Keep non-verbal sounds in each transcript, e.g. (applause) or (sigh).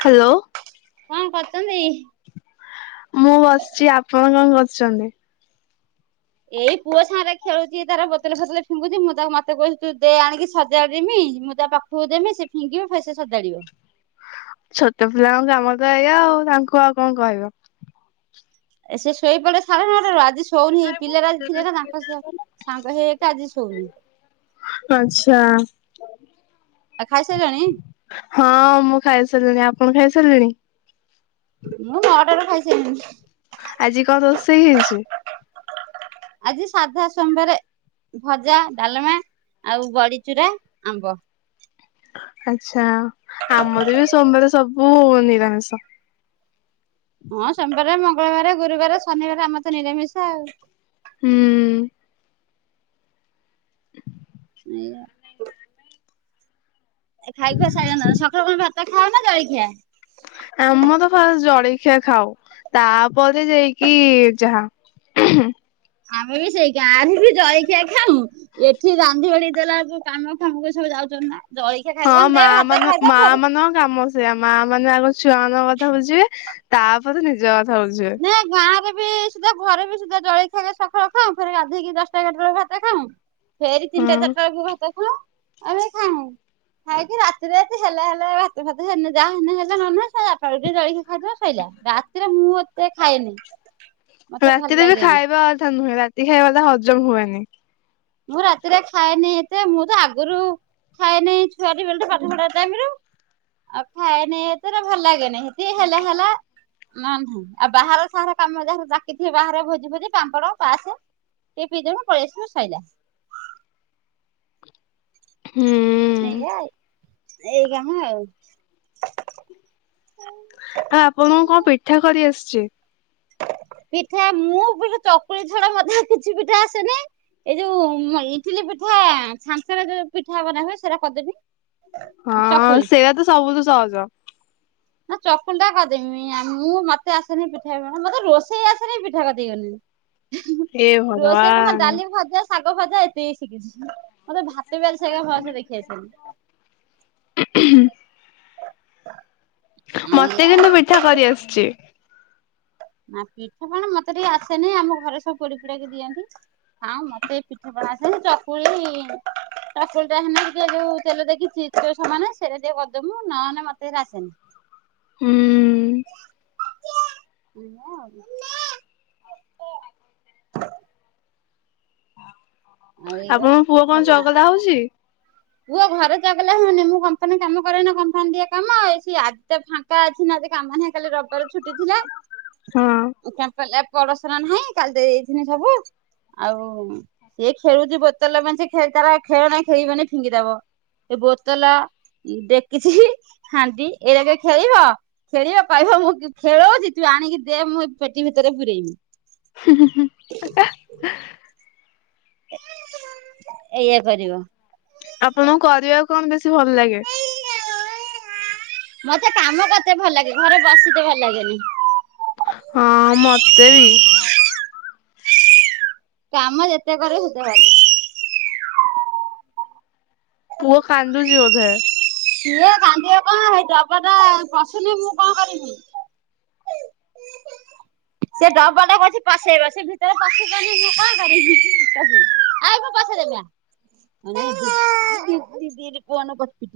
Hello କଣ କରୁଛନ୍ତି? ମୁଁ ବସିଛି ଆପଣ କଣ କରୁଛନ୍ତି? ଏଇ ପୁଅ ସାଙ୍ଗ ରେ ଖେଳୁଛି ତାର ବତଲ ଫତଲ ଫିଙ୍ଗୁଛି ମୁଁ ତାକୁ ମତେ କହୁଛି ତୁ ଦେ ଆଣିକି ସଜାଡ଼ିଦେମୀ ମୁଁ ତା ପାଖକୁ ଦେମି ସେ ଫିଙ୍ଗିବ ଫେର ସେ ସଜାଡିବ। ଛୋଟ ପିଲାଙ୍କ କାମ ତ ଏଇ ଆଉ ତାଙ୍କୁ ଆଉ କଣ କହିବ। ଏ ସେ ଶୋଇପଡ଼େ ସାଢେନଅଟାରୁ। ଆଜି ଶୋ ସୋଉଁନି ପିଲାଟା ଆଜି ଥିଲେ ନା ତାଙ୍କ ସହ ସାଙ୍ଗ ହେଇ ଏକା ଆଜି ଶୋଉନି। ଆଛା ଆଉ ଖାଇସାରିଲଣି? ହଁ ମୁଁ ଖାଇ ସାରିଲିଣି ଆପଣ ଖାଇସାରିଲେଣି? ମୁଁ ନ ଟାରୁ ଖାଇସାରିଲିନି। ଆଜି କଣ ରୋଷଇ ହେଇଛି? ଆଜି ସାଧା ସୋମବାରେ। ଭଜା ଡାଲମା ଆଉ ବଡିଚୁରା ଆମ୍ବ। ଆଚ୍ଛା ଆମର ବି ସୋମବାର ସବୁ ନିରାମିଷ। ହଁ ସୋମବାର ମଙ୍ଗଳବାର ଗୁରୁବାର ଶନିବାର ଆମର ତେ ନିରାମିଷା ଆଉ। ହୁଁ (inaudible) (inaudible) ଏ ଖାଇ ଖୁଆ ସାଇଲନା ସକାଳୁ କଣ ଭାତ ଖାଅ ନା ଜଳଖିଆ। ଆମର ଫାଷ୍ଟ ଜଳିଖିଆ ଖାଉ ତାପରେ ଯାଇକି ଯାହା। ଉଁହୁଁ। ଆମେ ବି ସେଇ ଗାଁରେ ବି ଜଳିଖିଆ ଖାଉ। ଏଠି ରାନ୍ଧି ବାଢ଼ି ଦେଲା ବେଳକୁ କାମ ଫାମ କୁ ସବୁ ଯାଉଚନ୍ତି ନା। ଜଳଖିଆ ହଁ ଖାଇବୁ କଣ ମା ଦେ ଭାତ ମାନ ଖାଇଦେ ମା ଫେରେ ମାନଙ୍କ କାମ ସେଇଆ ମା ମାନେ ଆଗ ଛୁଆ ମାନଙ୍କ କଥା ବୁଝିବେ। ତାପରେ ନିଜ କଥା ବୁଝିବେ? ନାଁ ଗାଁ ହୁଏ ବି ସିଧା ଘରେ ବି ସୁଧା ଜଳେ ଖିଆ ସକାଳ ଖାଉ ଫେରେ ଗାଧୋଇକି ଦଶଟା ଏଗାର ଟା ବେଳେ ଭାତ ଖାଉଁ। ଫେରି ହଁ। ତିନିଟା ଚାରିଟା ବେଳକୁ ଭାତ ଖାଉଁ ଆମେ ଖାଉଁ। ଆମେ ଖାଉଁ। ଖାଇ କିି ରାତିରେ ରାତି ହେଲା ହେଲେ ଭାତ ଫାତ ହେନେ ଯାହା ହେନେ ହେଲା ନହେନେ ନାହିଁ। ହେ ଆଟ ଟା ବେଳକୁ ଯିଏ ଜଳଖିଆ ଖାଇଦେଲା ଶଇଲା ରାତିରେ ମୁଁ ଏତେ ଖାଏନି। ମତେ ଭଲ ରାତିରେ ବି ଲାଗେନି ଖାଇବା ଅଥା ନୁହେଁ ରାତି ଖାଇବାଟା ହଜମ ହୁଏନି। ମୁଁ ରାତିରେ ଖାଏନି ଏତେ ମୁଁ ତ ଆଗରୁ ଖାଏନେଇଁ ଛୁଆଟି ବେଳଠୁ ପାଠ ପଢା ଟାଇମ ରୁ ଆଉ ଖାଏନି ଏତେରା ଭଲ ଲାଗେନେଇଁ। କି ହେଲେ ହେଲା ନାଁ ନାହିଁ ଆଉ ବାହାର ସାହାର କାମ ଯାହାର ଡାକିଥିବେ ବାହାଘରିଆ ଭୋଜି ଭୋଜି ପାମ୍ପଡ ପାସେ ଟିକେ ପି ଦେମିି ପଳେଇ ଆସିମି ସଇଲା। ହୁଁ। ଏଇଆ ଆଉ ଏଇଗା ହୁଁ ଆଉ। ଆଉ ଆପଣଙ୍କୁ କଣ ପିଠା କରି ଆସଚି? ପିଠା ମୁଁ ପିଠା ଚକୁଳି ଛଡା ମୋତେ ଆଉ କିଛି ପିଠା ଆସେନେଇଁ। ଏଇ ଯୋଉ ମ ଇଟିଲି ପିଠା ଛାଞ୍ଚରେ ଯୋଉ ପିଠା ବନା ହୁଏ ସେରା କରିଦେବି। ହଁ ଚକୁଳି ସେଇଆ ତ ସବୁ ତୁ ସହଜ। ନା ଚକୁଲ ଟା କରିଦେମି ଆଉ ମୁଁ ମତେ ଆସେନି ପିଠା ପ ମତେ ରୋଷେଇ ଆସେନି ପିଠା କତିକି ଗନିଣି। ହେ ହୁଁ ରୋଷେଇ ମୁଁ ଖାଲି ଭଗବାନ ଡାଲି ଭଜା ଶାଗ ଭଜା ଏତକି ଶିଖିଛି ମତେ ଭାତବି ଆଜି ସାଇକା ଭଲସେ ଦେଖି ଆସେନି। ଉଁ ହୁଁ। ମତେ ଏଇଆ କିନ୍ତୁ ପିଠା କରିଆସୁଚି। ନା ପିଠାପଣା ମତେ ଟିକେ ଆସେନେଇଁ ଆମ ଘରେ ସବୁ ପୋଡି ପୁଡାକି ଦିଅନ୍ତି। ହାଉଁ ମତେ ପିଠିପଣା ଆସେନି। ଚକୁଳି ଚାକୁଳି ଟା ହେନେ ଟିକିଏ ଯୋଉ ତେଲ ଦେଇକି ଚିତଉ ସମାନେ ସେଇରା ଟିକେ କରିଦମୁ ନହେନେ ମତେ ହେରା ଆସେନି। ହୁଁ। ଏଇଆ ଆଉ କଁ? ଆଉ ଏଇଆ ଆପଣଙ୍କ ପୁଅ ପିଠା କଣ ପଣା ଚଗଲା ହଉଚି? ପୁଅ ଘରେ ଚଗଲା ହୁଏନି। ମୁଁ କମ୍ପାନୀ କାମ କରେ ନା କମ୍ପାନୀ ଦିଏ କାମ ଏଇ ସିଏ ଆଜିତ ଫା ଙ୍କା ଅଛି ନା କାମ କାଲି ରବିବାର ଛୁଟି ଥିଲା। ହଁ (unintelligible) ପଡଶରା ନାହିଁ କାଲି ଦେଇ ଦେଇ ଥିନି ସବୁ ଆଉ ସେ ଖେଳୁଚି ବୋତଲ ମେଞ୍ଚେ ଖେଳ ତାର ଆଉ ଖେଳନା ନାଇ ଖେଳିବନି ଫିଙ୍ଗିଦବ। ସେ ବୋତଲ ଡେକିଛିଇ ହାଣ୍ଡି ଏଇରାକରେ ଖେଳିବ ଖେଳିବ କଇଭ ମୁଁ କି ଖେଳଉଜି ତୁ ଆଣିକି ଦେ ମୁଁ ଏ ପେଟି ଭିତରେ ପୁରେଇମି। ହୁଁ ହୁଁ ହୁଁ। (unintelligible) ଏଇଆ କରିବ। ଆପଣଙ୍କୁ କରିବାକୁ କଣ ବେଶୀ ଭଲ ଲାଗେ? ମୋତେ କାମ କରତେ ଭଲ ଲାଗେ ଘରେ ବସିତେ ଭଲ ଲାଗେନି। ହଁ ମତେ ବି। କାମ ଯେତେ କରିବୁ ସେତେ ଭଲ। ପୁଅ କାନ୍ଦୁଚି ବୋଧେ? ସିଏ କାନ୍ଧିବ କଣ ହେଇ ଡବାଟା ପସୁନି ମୁଁ କଣ କରିମି। ସେ ଡବାଟା ଅଛି ପସେଇବା ସେ ଭିତରେ ପାେଇି ମୁଁ କଣ କରିବି ତାକୁ।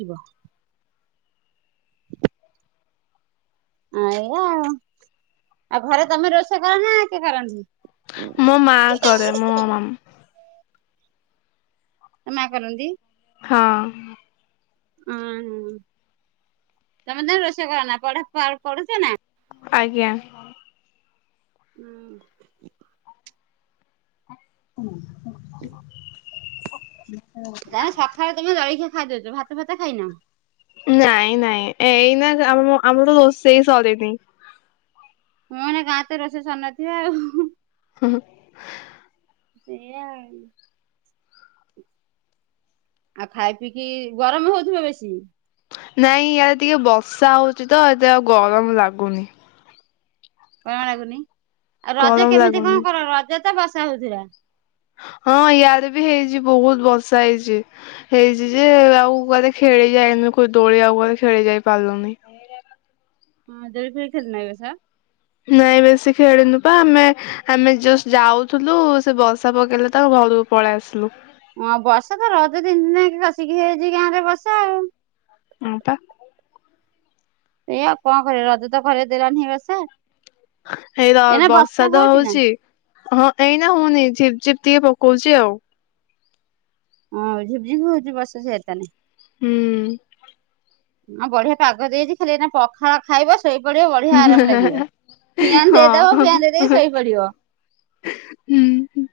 (inaudible) ଏଆ ଆଉ। ଆଉ ଘରେ ତମେ ରୋଷେଇ କରନା କିଏ କରନ୍ତି? ମୋ ମା କରେ ମୋ ମାମ ମା କରନ୍ତି? ହଁ। ଓଁ ତମେ ତାନେ ରୋଷେଇ କରନା ପଢା ପଢୁଚ ନା? ଆଜ୍ଞା। ହୁଁ। (inaudible) (unintelligible) ତାଇଲେ ସକାଳେ ତମେ ଜଳିଖିଆ ଖାଇଦଉଚ ଭାତ ଫାତ ଖାଇନ? ନାଇଁ ନାଇଁ ଏଇନା ଆମ ଆମର ରୋଷେଇ ସରିନି। ମଁ ମାନେ ଗାଁ ତ ରୋଷେଇ ସରିନଥିବ ଆଉ। ହୁଁ ହଁ। ସେଇଆ ଆଉ। ଆଉ ଖାଇ ପିଇକି ଗରମ ହଉଥିବ ବେଶୀ? ନାଇଁ ୟାଡେ ଟିକେ ବର୍ଷା ହଉଚି ତ ଏତେ ଆଉ ଗରମ ଲାଗୁନି। ଗମ ଲାଗୁନି ଆଉ ରଜ ଗରମ କେମିତି ଲାଗୁନି କଣ କର? ରଜ ତ ବସା ହଉଥିଲା। ହଁ ୟାଡେ ବି ହେଇଚି ବହୁତ ବର୍ଷା ହେଇଚି। ହେଇଚି ଯେ ଆଉ କୁଆଡେ ଖେଳି ଯାଇନୁ ଦୋଳି ଆଉ କୁଆଡେ ଖେଳି ଯାଇ ପାରିଲୁନି। ହଁ ଦୋଳି ଫୋଳି ଖେଳିନ ଏ ବସ? ନାଇଁ ବେଶୀ ଖେଳିନୁ ବା ଆମେ ଆମେ ଜଷ୍ଟ ଯାଉଥିଲୁ ସେ ବର୍ଷା ପକେଇଲେ ତ ଘରକୁ ପଳେଇ ଆସିଲୁ। ହଁ ବସା ତ ରଜ ତିନି ଦିନ ଯାକେ କସିକି ହେଇଛି ଗାଁ ରେ ବସା ଆଉ। ହଁ ପା। ଏଇଆ ଆଉ କଣ କରିବ ରଜ ତ କରେଇ ଦେଲାନି ଏ ବସ। (unintelligible) ବର୍ଷା ତ ହଉଛି ନା? ହଉଚି। ହଁ ଏଇନା ହଉନି ଝିପ୍ ଝିପ୍ ଟିକେ ପକଉଚି ଆଉ। ହଁ ଝିପ ଝିପ ହଉଚି ବସା ସିଆଡେ ତାନେ? ହୁଁ। ହଁ ବଢିଆ ପାଗ ଦେଇଚି ଖାଲି ଏଇନା ପ ଖାଳ ଖାଇବ ଶୋଇପଡିବ ବଢିଆ ଆରାମ ଲାଗିବ। ଫିଆନ୍ ଦେଇଦବ ହଁ ଫିଆନ୍ ଦେଇଦେଇକି ଶୋଇପଡିବ। ହୁଁ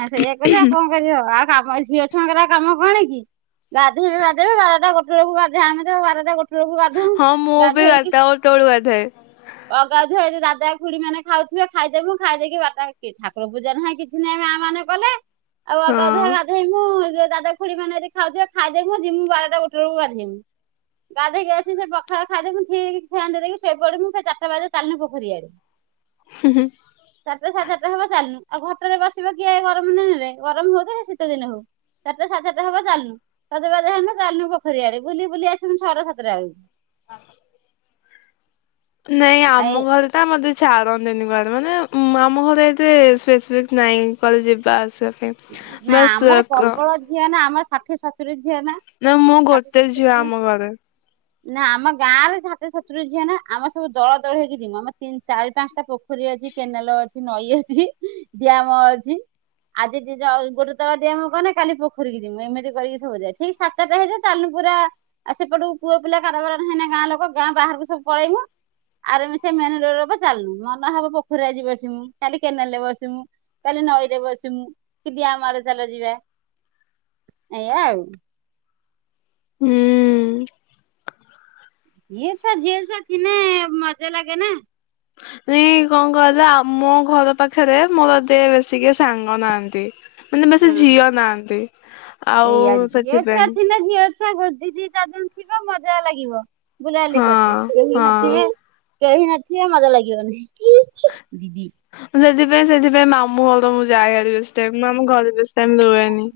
ଆ ସୋଇଆ କରିବା କଁ କରିବ ଆଉ କାମ ଝିଅ ଛୁଆଙ୍କ କାମ କଣ କି ଗାଧୋଇବେ ବାଧେଇବେ ବାରଟା ଗୋଟେ ବେଳକୁ ଗାଧେ ଆମେ ବାରଟା ଗୋଟେ ବେଳକୁ ଗାଧୁ। ହଁ ମୁଁ ବି ଗାଧେଇକି ବାରଟା ଗୋଟେ ବେଳୁ ଗାଧାଏ ଅଗାଧୁଆ ଦାଦା ଖୁଡି ମାନେ ଖାଉଥେ ଖାଇଦେମୁ, ଖାଇ ଦେଇକି ବାଟ ଠାକୁର ପୁଜା ନାହିଁ କିଛି ନାହିଁ ମାଆ ମାନେ କଲେ। ଆଉ ଅଗାଧୁଆ ହଁ। ଅଧେଇମୁ ଦାଦା ଖୁଡି ମାନେ ଅଦି ଖାଉଥିବେ ଖାଇଦେମୁ ଯିମୁ ବାରଟା ଗୋଟେଳକୁ ଗାଧେଇମୁ। ଗାଧୋଇକି ଆସି ସେ ପଖାଳ ଖାଇଦେମୁ ଠିକ ଫ୍ୟାନ ଦେଇଦେଇକି ଶୋଇପଡ଼ିମୁ ଫେରେ ଚରଟା ବାଜିବ ଚାଲିନୁ ପୋଖରୀ ଆଡେ। ହୁଁ ହୁଁ। ଚରଟା ସାଢେ ଚରଟା ହବ ଚାଲନୁ ଆଉ ଘରଟାରେ ବସିବ କିଏ ଗରମ ଦିନରେ ଗରମ ହଉ ତ ସେ ଶୀତ ଦିନ ହଉ। ଚାରିଟା ସାଢେ ଚରଟା ହବ ଚାଲନୁ ସଜବାଜ ହେନୁ ଚାଲନୁ ପୋଖରୀ ଆଡେ ବୁଲି ବୁଲି ଆସିବୁ ଛଅଟା ସାତଟା ବେଳକୁ। (unintelligible) ନାଇଁ ଏଇ ଆମ ଘରେ ତ ମତେ ଛାଡ଼ନ୍ତିନି କୁଆଡେ ମାନେ ଆମ ଘରେ ଏତେ ସ୍ପେସିଫିକ ନାଇଁ କୁଆଡେ ଯିବା ଆସିବା ପାଇଁ। ନା ବାସ୍ ଆମର କ ପ୍ରବଳ ଝିଅ ନା ଆମ ଷାଠିଏ ସତୁରୀ ଝିଅ ନା ମୁଁ ଷାଠିଏ ଗୋଟେ ସତରି ଝିଅ ଆମ ଘରେ ନାଁ, ଆମ ଗାଁରେ ଷାଠିଏ ସତୁରୀ ଝିଅ ନା ଆମେ ସବୁ ଦଳ ଦଳ ହେଇକି ଯିବୁ ଆମ ତିିନ ଚାରି ପାଞ୍ଚଟା ପୋଖରୀ ଅଛି। କେନାଲ ଅଛି ନଈ ଅଛି, ଡ୍ୟାମ ଅଛି। ଦିଦି ଯ ଗୋଟେ ଦଳ ଡ୍ୟାମ୍ ଗଲେ କାଲି ପୋଖରୀକୁ ଯିମୁ ଏମିତି କରିକି ସବୁ ଯାଏ ଠିକ ସାତଟା ହେଇଯା ଚାଲିଲୁ ପୁରା ଆଉ ସେପଟକୁ ପୁଅ ପିଲା କାରବାର ନାହିଁ ନା ଗାଁ ଲୋକ ଗାଁ ବାହାରକୁ ସବୁ ପଳେଇମୁ। ଆରେ ସେ ମେନେଜର ଲୋକ ଚାଲୁ ମନ ହବ ପୋଖରୀ ଆଜି ବସିମୁ କାଲି କେନାଲ ରେ ବସିମୁ। କାଲି ନଈରେ ବସିମୁ କି ଡ୍ୟାମ ଆଡ଼େ ଚାଲ ଯିବା ଏଇଆ ଆଉ। ହୁଁ। ଏ ଛୁଆ ଝିଅ ଛୁଆ ଥିନେ ମଜା ଲାଗେ ନା। ଏଁ କଣ କହିଲ ଆମ ଘର ପାଖରେ ମୋର ଏତେ ବେଶୀି କେବ ସାଙ୍ଗ ନାହାନ୍ତି। ମାନେ ବେଶୀ ନା। ଝିଅ ନାହାନ୍ତି ଆଉ ସେଇଆ ଝିଅ ଛୁଆ ସେଥିପାଇଁ। ଥିଲେ ଝିଅ ଛୁଆ ଦିଦି ଚାରିଜଣ ଥିବ ମଜା ଲାଗିବ। ବୁଲାଲି ହଁ କତେ ନିହାତି ହଁ ନାଁ। କେହି ନଥିବେ ମଜା ଲାଗିବନି ଇ ହି ଦିଦି ସେଥିପାଇଁ ସେଥିପାଇଁ ମାମୁଁ ଘରକୁ ଯାଏ ବେଶି ଟାଇମ ମୁଁ ଆମ ଘରେ ବେଶି ଟାଇମ ରୁହେନି।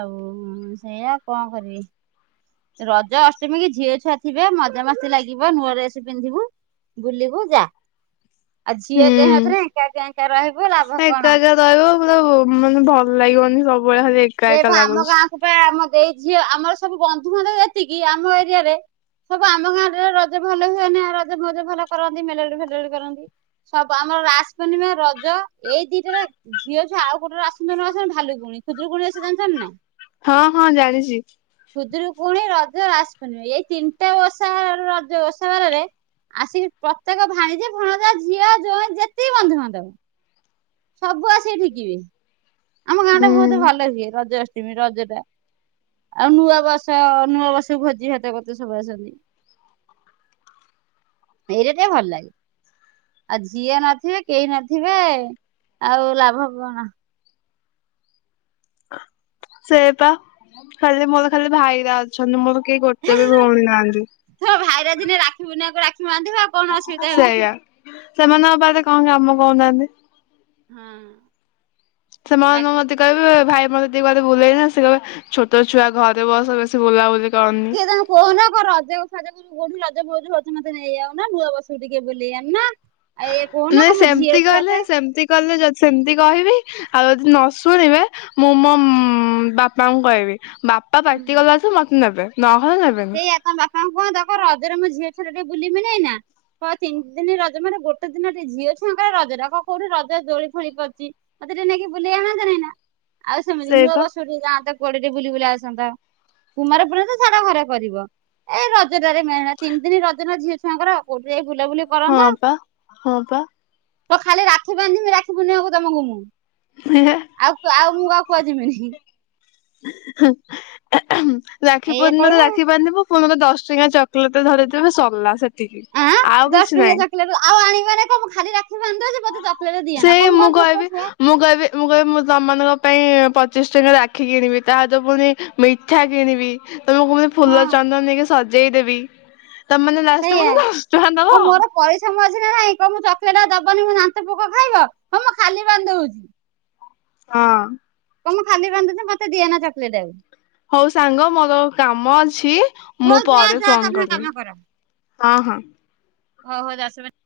ଆଉ ଉଁ ସେଇଆା କଅଁକରିବି। ରଜ ଅଷ୍ଟମୀ କି ଝିଅ ଛୁଆ ଥିବେ ମଜାାମସ୍ତି ଲାଗିବ ନୂଆ ଡ୍ରେସ୍ ପିନ୍ଧିବୁ। ବୁଲିବୁ ଯାଆ ଆଉ ଝିଅ ହୁଁ। ଦିହାଙ୍କ ଏକା ଏକା ରହିବୁ ଲାଭ କଣ। କଇବ ପୁରାଭଲ ଲାଗିବନି ସବୁବେଳେ ଖାଲି ଏ ଯେହେତୁ ଆମ ଗାଁକୁ ପା ଆମ ଦେଇ ଝିଅ ଆମର ସବୁ ବନ୍ଧୁବାନ୍ଧବ ଏତିକି ଆମ ଏରିଆରେ। ସବୁ ଆମ ଗାଁ ରେ ରଜ ଭଲ ହୁଏନି ରଜ ମଉଜ ଭଲ କରନ୍ତି ମେଲେଡି ଫେଲେଡି କରନ୍ତି। ସବୁ ଆମର ରାସ ପୂର୍ଣ୍ଣିମା ରଜ ଏଇ ଦିଟାରେ ଝିଅ ଛୁଆ ଆଉ କୋଉଟିରେ ଆସନୁ ଆସନ୍ତୁ ଭାଲୁକୁଣି ଖୁଦୁରୁକୁୁଣି ଓଷା ଜାଣିଚନି ନାଇଁ। ହଁ ହଁ ଜାଣିଛି। ଖୁଦରୁ କୁଣି ରଜ ରାହାସ ପୂର୍ଣ୍ଣିମା ଏଇ ତିନିଟା ଓଷା ରଜ ଓଷା ବାରରେ ଆସିକି ପ୍ରତ୍ୟେକ ଭାଡିଜି ଭଣଜା ଝିଅ ଯୋଇଁ ଯେତିକି ବନ୍ଧୁବାନ୍ଧବ ସବୁ ଆସି ଢିକିବେ ଆମ ଗାଁ ଟା ହୁଁ। ବହୁତ ଭଲ ହଏ ରଜ ଅଷ୍ଟମୀ ରଜ ଟା ଆଉ ନୂଆ ବର୍ଷ ନୂଆ ବର୍ଷକୁ ଭୋଜି ଭାତ କରିତେ ସବୁ ଆସନ୍ତି। ଏଇରା ଟିକେ ଭଲ ଲାଗେ। ଆଉ ଝିଅ ନଥିବେ କେହି ନଥିବେ ଆଉ ଲାଭ କଣ। ସେଇପା ଖାଲି ମୋର ଖାଲି ଭାଇ ରା ଅଛନ୍ତି ମୋର କେହି ଗୋଟେ ବି ଭଉଣୀ ନାହାନ୍ତି। ହୋ ଭାଇର ଦିନେ ରାକ୍ଷୀ ପୁନିମାକୁ ରାଖି ବାନ୍ଧିବ। କଣ ଅସୁବିଧା ହଉଛି। ସେଇଆ ସେମାନଙ୍କ ପାଖରେ କଣ କାମ କହୁନାହାନ୍ତି। ହଁ। ସେମାନେ ରାକ୍ଷୀ ମତେ ପୂର୍ଣ୍ଣିମା କହିବେ ଭାଇ ମ- ଦି କୁଆଡେ ବୁଲେଇବା ନା ସେ କହିବେ ଛୋଟ ଛୁଆ ଘରେ ବସ ବେଶୀ ବୁଲାବୁଲି କଅରନି। କିଏ ତାଙ୍କୁ କହୁନ କ ରଜ ଉସା ଯା କୋଉଠି ରଜ ମଉଜ ହଉଛି ମତେ ନେଇ ଯାଉନ ନୂଆ ବର୍ଷକୁ ଟିକେ ବୁଲେଇ ଆଣୁନା। ଆ ଏ କୁହନ ନାଇଁ ସେମିତି ମୁଁଝିଅ ଛୁଆ କହିଲେ ଟେ (unintelligible) ସେମିତି କହିବି। ଆଉ ଯଦି ନ ଶୁଣିବେ ମୁଁ ମୋ ବାପାଙ୍କୁ କହିବି ବା ବା ପାଟି ଗଲାଠୁ ମତେ ନେବେ ନ ହେଲେ ନେବେ। ତାଙ୍କ ବାପାଙ୍କୁ କୁହନ୍ତ କରଜରେ ମୋ ଝିଅ ଥରେ ଟିକେ ବୁଲିମି ନାଇ ନା। ହଁ ତିନି ଦିନ ରଜ ମାନେ ଗୋଟେ ଦିନ ଟେ ଝିଅ ଛୁଆଙ୍କ ରଜଟା କୋଉଠି ରଜ ଦୋଳି ଫଳି ପଡିବି। ମତେ ଟିକେ ନେଇକି ବୁଲିେଇ ଆଣ ତ ନାଇ ନା। ଆଉ ସେମିତି ନୂଆ ସେଇପା ବର୍ଷ ଟିକେ ଯାଆନ୍ତା କୁଆଡେ ବୁଲି ବୁଲି ଆସନ୍ତା କୁମାରପୁର୍ଣ୍ଣା ତ ଛାଡ଼ ଘରେ। କରିବ, ଏଇ ରଜଟାରେ ମେହଣା ତିନି ଦିନି ରଜନା ଝିଅ ଛୁଆଙ୍କର କୋଉଠି ଯାଇ ବୁଲାବୁଲି। ହଁ ପା ହଁ ପା। କ ଖାଲି ରାକ୍ଷୀ ବାନ୍ଧମି ରାକ୍ଷୀ ପୁନିମାକୁ ତମକୁ ମୁଁ ଆଉ ଆଉ ମୁଁ କୁଆଡ଼େ ଯିମିନି। ହୁଁ, ଏହୁଁ ରାକ୍ଷୀ ଏଇଆ ପୁନିମା ରେ କହିବ ରାକ୍ଷୀ ବାନ୍ଧିବୁ। ମନକର ଦଶ ଟଙ୍କା ଚକୋଲେଟ ଧରିଥିବେ ସରିଲା ସେ ଆଁ ଦଶ ଟଙ୍କିଆ ଚକଲେଟ ରୁ ଆଉ ଆଣିବେନି କଣ ମୁଁ ଖାଲି ରାକ୍ଷୀ ବାନ୍ଧିତେ ଯିବି। ସେଇ ମୁଁ କହିବି ମୁଁ କହିବି ମୁଁ କହିବି ମୁଁ ତମ ମାନଙ୍କ ପାଇଁ ପଚିଶ ଟଙ୍କା ରାକ୍ଷୀ କିଣିବି ତା ସହିତ ପୁଣି ମିଠା କିଣିବି। ତମକୁ ମୁଁ ହଁ ଫୁଲ ଚନ୍ଦନ ନେଇକି ସଜେଇଦେବି ତମେ ମାନେ ଲାଷ୍ଟରେ ସେଇଆ। ମତେ ଦଶ ଟଙ୍କା କଣ ଦବ। ମୋର ପଇସା ମଝିରେ ନାଇଁ କହ ମୁଁ ଚକଲେଟ ଦବନି ମୋ ଦାନ୍ତ ପୋକ ଖାଇବ ହଁ ମୁଁ ଖାଲି ବାନ୍ଧି ଦଉଛି। ହଁ। କହ ମୁଁ ଖାଲି ବାନ୍ଧିଲେ ମତେ ଦିଅନା ଚକୋଲେଟ ଆଉ। ହଉ ସାଙ୍ଗ ମୋର କାମ ଅଛି। ଆଉ ମୁଁ ହଉ ଯା ପରେ ଯା ଫୋନ୍ ତମେ କରିବି। କାମ ହଁ ହଁ। ଓହୋ ଦାସ ଭାଇ